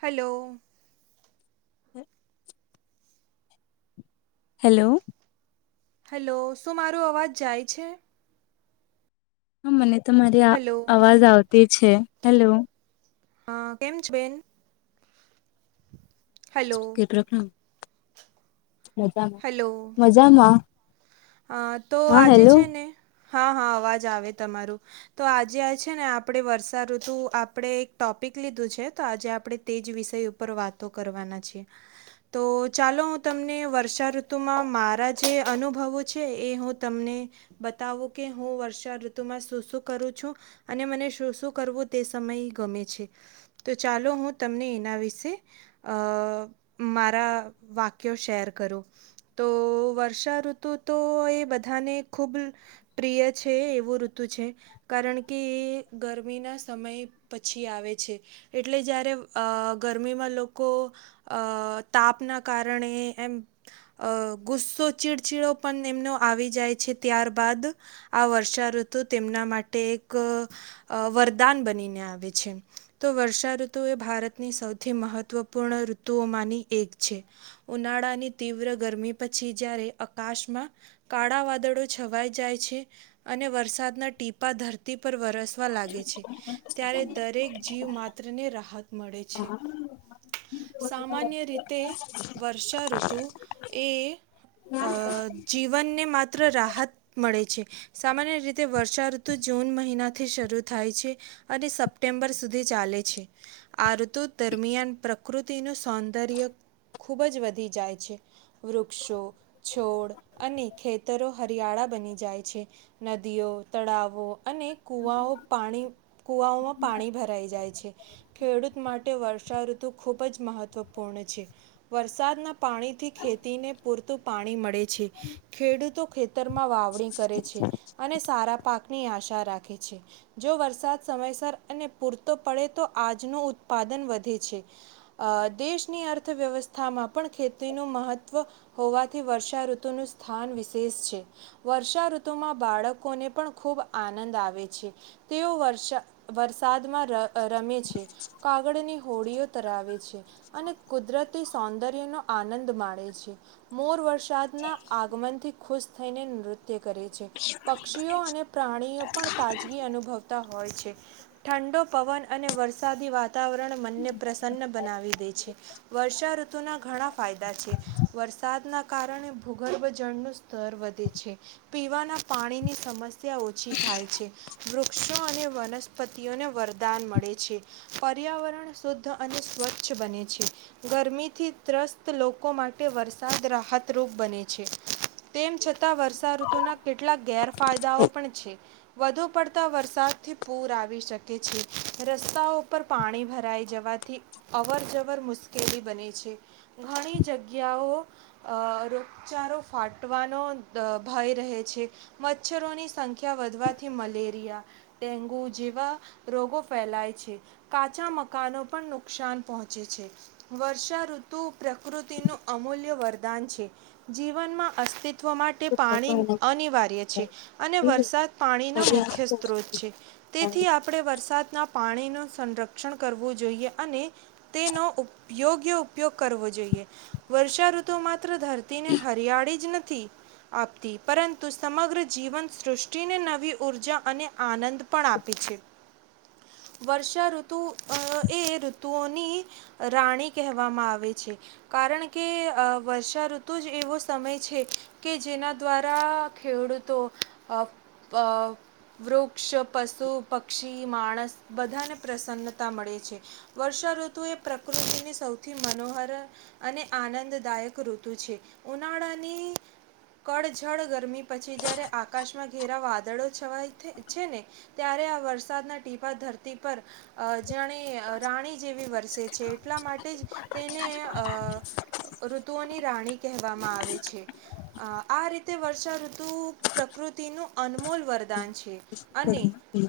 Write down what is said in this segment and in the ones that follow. Hello હ hello hello શું મારો અવાજ જાય છે. હ મને તમારી આ હલો અવાજ આવ તે છે હેલો હા કેમ છે બેન હલો કેટલાકનુ મજામાં મજામાં અ તો હા આજે હેલો છે ને હા હા અવાજ આવે તમારું તો આજે આ છે ને આપણે વર્ષાઋતુ આપણેે એક ટોપિક લીધું છે તો આજે આપણે તે જ વિષય ઉપર વાતો કરવાના છે તો ચાલો હું તમને વર્ષાઋતુમાં મારા જે અનુભવો છે એ હું તમને બતાવું કે હું વર્ષા ઋતુમાં શું શું કરું છું અને મને શું શું કરવું તે સમય ગમે છે તો ચાલો હું તમને એના વિશે અ મારા વાક્યો શેર કરું તો વર્ષાઋતુ તો એ બધાને ખૂબ પ્રિય છે એવું ઋતુ છે કારણ કે એ ગરમીના સમય પછી આવે છે એટલે જ્યારે અ ગરમીમાં લોકો અ તાપના કારણે એમ અ ગુસ્સો ચીડચીડો પન એમનો આવી જાય છે ત્યારબદ આ વર્ષાઋતુ તેમના માટે એક અ વરદાન બનીને આવે છે તો વર્ષાઋતુ એ ભારતની સૌથી મહત્વપૂર્ણ ઋતુઓમાંની એક છે ઉનાળાની તીવ્ર ગરમી પછી જયારે અકાશ માં કાળા વાદળો છવાઈ જાય છે અને વરસાદના ટીપા ધરતી પર વરસવા લાગે છે ત્યારે દરેક જીવ માત્રને રાહત મળે છે સામાન્ય રીતે વર્ષાઋતુ એ અ જીવનને માત્ર રાહત મ મળે છે સામાન્ય રીતે વર્ષાઋતુ જૂન મહિનાથી શરૂ થાય છે અને સપ્ટેમ્બર સુધી ચાલે છે આ ઋતુ દરમિયાન પ્રકૃતિનું સૌંદર્ય ખુબજ વધી જાય છે વૃક્ષો છોડ અને ખેતરો હરિયાળા બની જાય છે નદીઓ તળાવો અને કૂવાઓ પાણી કૂવાઓમાં પાણી ભરાઈ જાય છે ખેડૂત માટે વર્ષાઋતુ ખૂબ જ મહત્ત્વપૂર્ણ છે વરસાદના પાણીથી ખેતીને પૂરતું પાણી મળે છે. ખેડૂતો ખેત તરમાં વાવણી કરે છે. અને સારા પાકની આશા રાખે છે જો વરસાદ સમયસર અને પૂરતો પડે તો આજનું ઉત્પાદન વધે છે અ દેશની અર્થવ્યવસ્થામાં પણ ખેતીનું મહત્વ હોવાથી વર્ષાઋત તુનું સ્થાન વિશેષ છે વર્ષાઋતુમાં બાળકોને પણ ખૂબ આનંદ આવે છે તેઓ વર્ષા વરસાદમાં ર અ રમે છે. કાગળની હોડીઓ તરાવે છે અને કુદરતી સૌંદર્યનો આનંદ માણે છે મોર વરસાદના મનથી ખુશ થઈને નૃત ત્ય કરે છે પક્ષીઓ અને પ્રાણીઓ પણ તાજગી અનુભવતા હોય છે. ઠંડો પવન અને વરસાદી વાત વાતાવરણ મનને પ્રસન્ન બનાવી દે છે વર્ષાઋતુના ઘણા ફાયદા છે વરસાદના કારણ ભૂગર્ભ જળનું સ્તર વધે છે પીવાના પાણીની સમસ્યા ઓછી થાય છે વૃક્ષો અને વનસ્પતિઓને વરદાન મળે છે પર્યાવરણ શુદ્ધ અને સ્વચ્છ બને છે ગરમીથી ત્રસ્ત લોકો માટે વરસાદ રાહતરૂપ બને છે તેમ છતાં વર્ષાઋતુના કેટલાક ગેરફાયદાઓ પણ છે વધુ પડતા વરસાદથી પૂર આવી શકે છે. રસ્તાઓ પર પાણી ભરાઈ જવાથી અવર જવર મુશ્કેલી બને છે. ઘણી જગ્યાઓ અહ રો ચારો ફાટવાનો અહ ભય રહે છે. મચ્છરોની સં ખ્યા વધવાથી મલેરિયા ડેન્ગુ જેવા રોગો ફેલાય છે. કાચા મકાનો પણ નુકસાન પહોંચે છે. વર્ષાઋતુ પ્રકૃતિનું અમૂલ્ય વરદાન છે. જીવનમાં અસ્તિ ત્વ માટે પાણી અનિવાર્ય છે, અને વરસાદ પાણીનો મુખ્ય સ્ત્રોત છે. તેથી આપડે વરસદ ના પાણીનું સંરક્ષણ કરવું જોઈએ અને તેનો ઉપયોગ્ય ઉપયોગ કરવો જોઈએ. વર્ષાઋતુ માત્ર ધર ને હરિયાળી જ નથ તી આપતી. પરંતુ સમગ્ર જીવન સૃષ્ટિને નવી ઉર્જા અને આનંદ પણ આપી છે. વર્ષાઋતુ અ એ ઋતુઓની રાણી કહેવામાં આવે છે. કારણ કે વર્ષાઋત તું જ એવો સમય છે કે જેના દ્વારા ખેડૂતો અ અ વૃક્ષ, પશુ પક્ષી, માણસ બધાને પ્રસન્નતા મળે છે. વર્ષાઋતુ એ પ્રકૃતિની સૌથી મનોહર અને આનંદદાયક ઋત તુ છે. ઉનાળાની કળઝળ ગરમી પછી જયારે આકાશમાં ઘેરા વાદળો છવાય છે ને ત્યારે આ વરસાદના ટીફા ધરતી પર અ જાણે રાણી જેવી વરસે છે. એટલા માટે જ તેને અ ઋતુઓની રાણી કેવામાં આવે છે. અ આ તે વર્ષાઋતુ પ્રકૃતિનું અનમોલ વરદાન છે. અને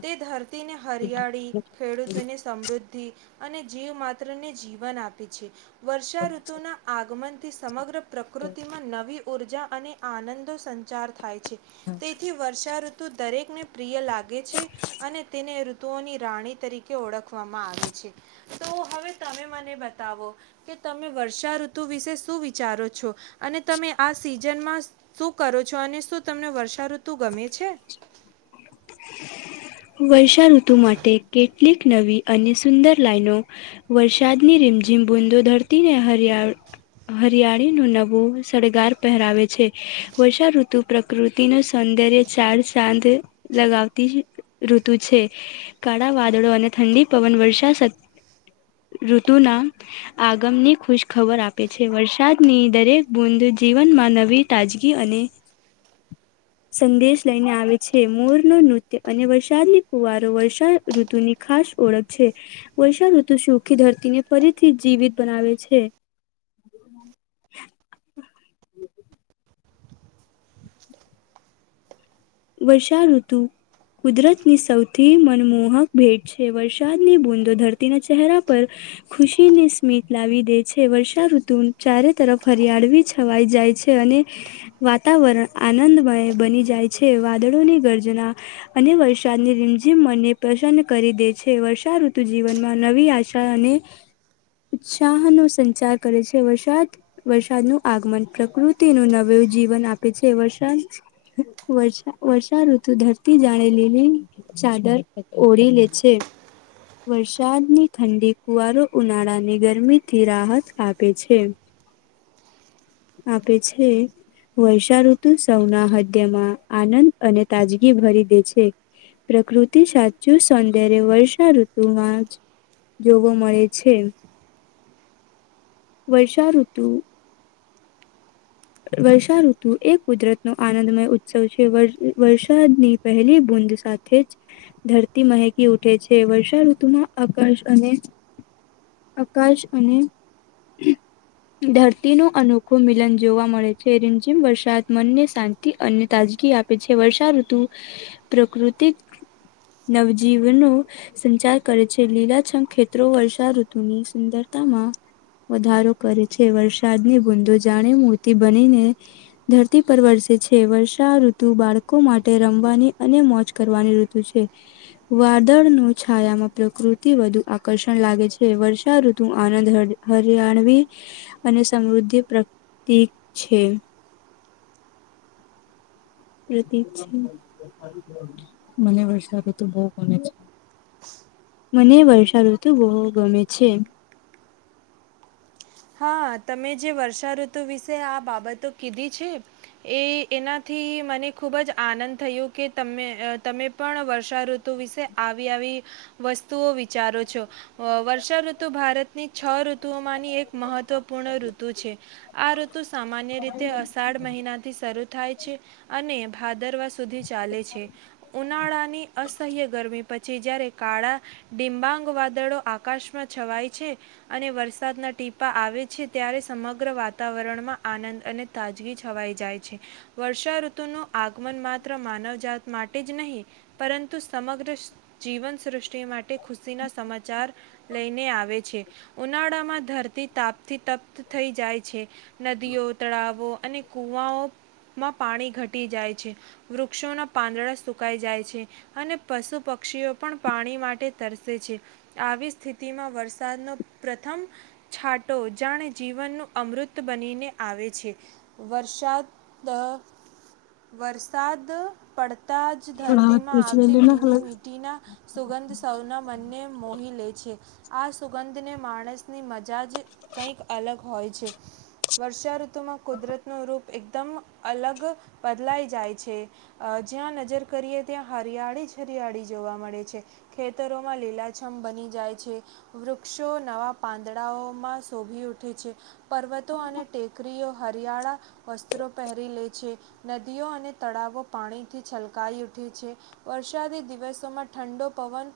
તે ધરતીને હરિયાળી, ખેડૂતોને સમૃદ્ધ ધી અને જીવ માત્ર ને જીવન આપે છે. વર્ષાઋતુના આગમન સમગ્ર પ્રકૃતિમાં નવી ઊર્જા અને આનંદો સંચાર થાય છે. તેથી વર્ષા ઋતુ દરેકને પ્રિય લાગે છે અને તેને ઋતુઓની રાણી તરીકે ઓળખવામાં આવે છે. તો હવે તમે મને બતાવો કે તમે વર્ષા ઋતુ વિશે શું વિ વિચારો છો અને તમે આ સિઝનમાં શું કરો છો અને શું તમને વર્ષાઋતુ ગમે છે? વર્ષાઋતુ માટે કેટલીક નવી અને સુંદર લાઈનો વરસાદની રીમઝીમ બુંદો ધરતીને હરિયાળ હરિયાળી ન નવો સળગાર પહેરાવે છે. વર્ષા ઋતુ પ્રકૃતિ ન સૌંદર્ય ચાર સાંદ લગાવતી ઋતુ છે. કાળા વાદળો અને ઠંડી પવન વર્ષા ઋતુના આગમની ખુશખબર આપે છે. વરસાદની દરેક બુંદ જીવનમાં નવી તાજગી અને સંદેશ લઈને આવે છે. મોર નું નૃત્ય અને દી કુવારો વર્ષા ઋતુ ની ખાસ ઓળખ છે વર્ષા ઋતુ સુખી ધરતીને ફરીથી જીવિત બનાવે છે. વર્ષાઋતુ કુદરતની સૌથી મનમોહક ભેટ છે. વરસાદની બુંદો ધરતીના ચહેરા પર ખુશીની સ્મિત લાવી દે છે. વર્ષાઋતુ ચારે તરફ હરિયાળવી છવાઈ જાય છે અને વાતાવરણ આનંદમય બની જાય છે. વાદળોની ગર્જના અને વરસાદની રીમઝીમ મનને પ્રસન્ન કરી દે છે. વર્ષા ઋતુ જીવનમાં નવી આશા અને ઉત્સાહનો સંચાર કરે છે. વરસાદ વરસાદનું આગમન પ્રકૃતિનું નવું જીવન આપે છે. વરસાદ વર્ષા ઋતુ ધરતી જાણે લીલી ચાદર ઓળી લે છે. વરસાદની ઠંડી કુવારો ઉનાળાને ગરમી થી રાહત આપે છે. આપે છે વર્ષાઋતુ સૌના હદ્યમાં આનંદ અને તાજગી ભરી દે છે. પ્રકૃતિ સાચું સૌંદર્ય વર્ષા ઋતુમાં જ જોવા મળે છે. વર્ષાઋતુ વર્ષાઋતુ એ કુદરત નો આનંદમય ઉત્સવ છે. વર્ષાની પહેલી બૂદ સાથે જ ધરતી મહેકી ઉઠે છે. વર્ષા ઋતુમાં આકાશ અને આકાશ અને ધરતી નો અનોખો મિલન જોવા મળે છે. રીમઝીમ વરસાદ મનને શાંતિ અને તાજગી આપે છે. વર્ષા ઋતુ પ્રકૃતિક નવજીવનો સંચાર કરે છે. લીલાછંગ ખેતત્રો વર્ષા ઋતુની સુંદરતામાં વધારો કરે છે. વરસાદની ભૂંધો જાણે બનીને ધરતી પર વરસે છે. વર્ષા ઋતુ બાળકો માટે રમવાની અને મોજ કરવાની ઋતુ છે. વાદળ નું છાયામાં પ્રકૃતિ વધુ આકર્ષણ લાગે છે. વર્ષા ઋતુ આનંદ હરિયાણવી અને સમૃદ્ધિ પ્રતક છે, પ્રતીક છે મને વરસાવો તો બવ ગમે છે. મને વર્ષાઋતુ બવ ગમે છે. હા, તમે જે વર્ષા ઋતુ વિશે આ બાબતો કીધી છે એ એનાથી મને ખુબ જ આનંદ થયો કે તમે તમે પણ વર્ષા ઋતુ વિશે આવી આવી વસ્તુઓ વિચારો છો. અ વર્ષા ઋતુ ભારતની છ ઋતુઓમાં મહત્ત્વપૂર્ણ ઋતુ છે. આ ઋતુ સામાન્ય રીતે અષાઢ મહિનાથી શરૂ થાય છે અને ભા ભાદરવા સુધી ચાલે છે. ઉનાળાની અસહ્ય ગરમી પછી જ્યારે કાળા ડિંબાંગ વાદળો આકાશમાં છવાય છે અને વરસાદના ટીપ પા આવે છે. ત્યારે સમગ્ર વાતાવરણમાં આનંદ અને તાજગી છવાઈ જાય છે વર્ષાઋતુ નું આગમન માત્ર માનવજાત માટે જ નહીં પરંતુ સમગ્ર જીવન સૃષ્ટ ટી માટે ખુશીના સમાચાર લઈને આવે છે. ઉનાળામાં ધરતી તાપથી તપ્ત થઈ જાય છે નદીઓ, તળાવો અને કૂવાઓ માં પાણી ઘટી જાય છે, વૃક્ષોના પાંદડા સુકાઈ જાય છે અને પશુ પક્ષીઓ પણ પાણી માટે તરસે છે. આવી સ્થિતિમાં વરસાદનો પ્રથમ છાટો જાણે જીવનનું અમૃત બનીને આવે છે. વરસાદ અ વરસાદ પડ તા જ થોડા હાથ ધરતીમાં પછ આવતી ભીની લેને મીઠીના સુગંધ સૌના મનને મોહી લે છે. આ સુગંધને માણસને મ જાજ કંઈક અલગ હોય છે. વર્ષાઋ તુ માં કુદરતનો રૂપ એકદમ અલગ બદલાઈ જાય છે. અહ જ્યાં નજર કરીએ ત્યાં હરિયાળી હરિયાળી જોવા મળે છે. ખેતરોમાં લીલાછમ બની જાય છે વૃક્ષો નવા પાન દડાઓમાં શોભી ઉઠે છે. પર્વતો અને ટેકરીઓ હરિયાળા વસ્ત્રો પહેરી લે છે. નદીઓ અને તળાવો પાણીથી છલકાઈ ઉઠે છે. વરસાદી દિવસોમાં ઠંડો પવન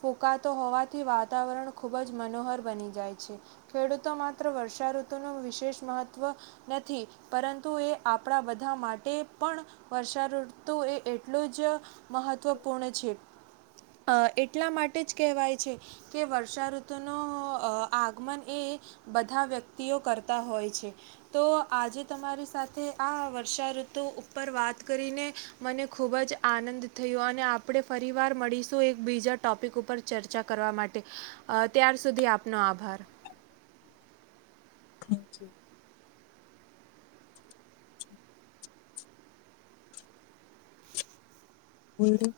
ફૂંકાતો હોવાથી વાતાવરણ ખૂબ જ મનોહર બની જાય છે. ખેડૂતો માત્ર વર્ષાઋતુનું વિશેષ મહત્વ નથી પરંતુ એ આપડા બધા માટે પણ વર્ષા ઋતુ એ એટલું જ મહત્વપૂર્ણ છે. અહ એટલા માટે જ કહેવાય છે કે વર્ષાઋતુનો અહ આગમન એ બધા વ્યક્તિઓ કરતા હોય છે. તો આજે તમારી સાથે આ વર્ષાઋતુ ઉપર વાત કરીને મને ખૂબ જ આનંદ થયો. અને આપડે ફરીવાર મળીશું એક બીજા ટૉપિક ઉપર ચર્ચા કરવા માટે. અહ ત્યાર સુધી આપનો આ ભાર. Thank you. છે. બોલો.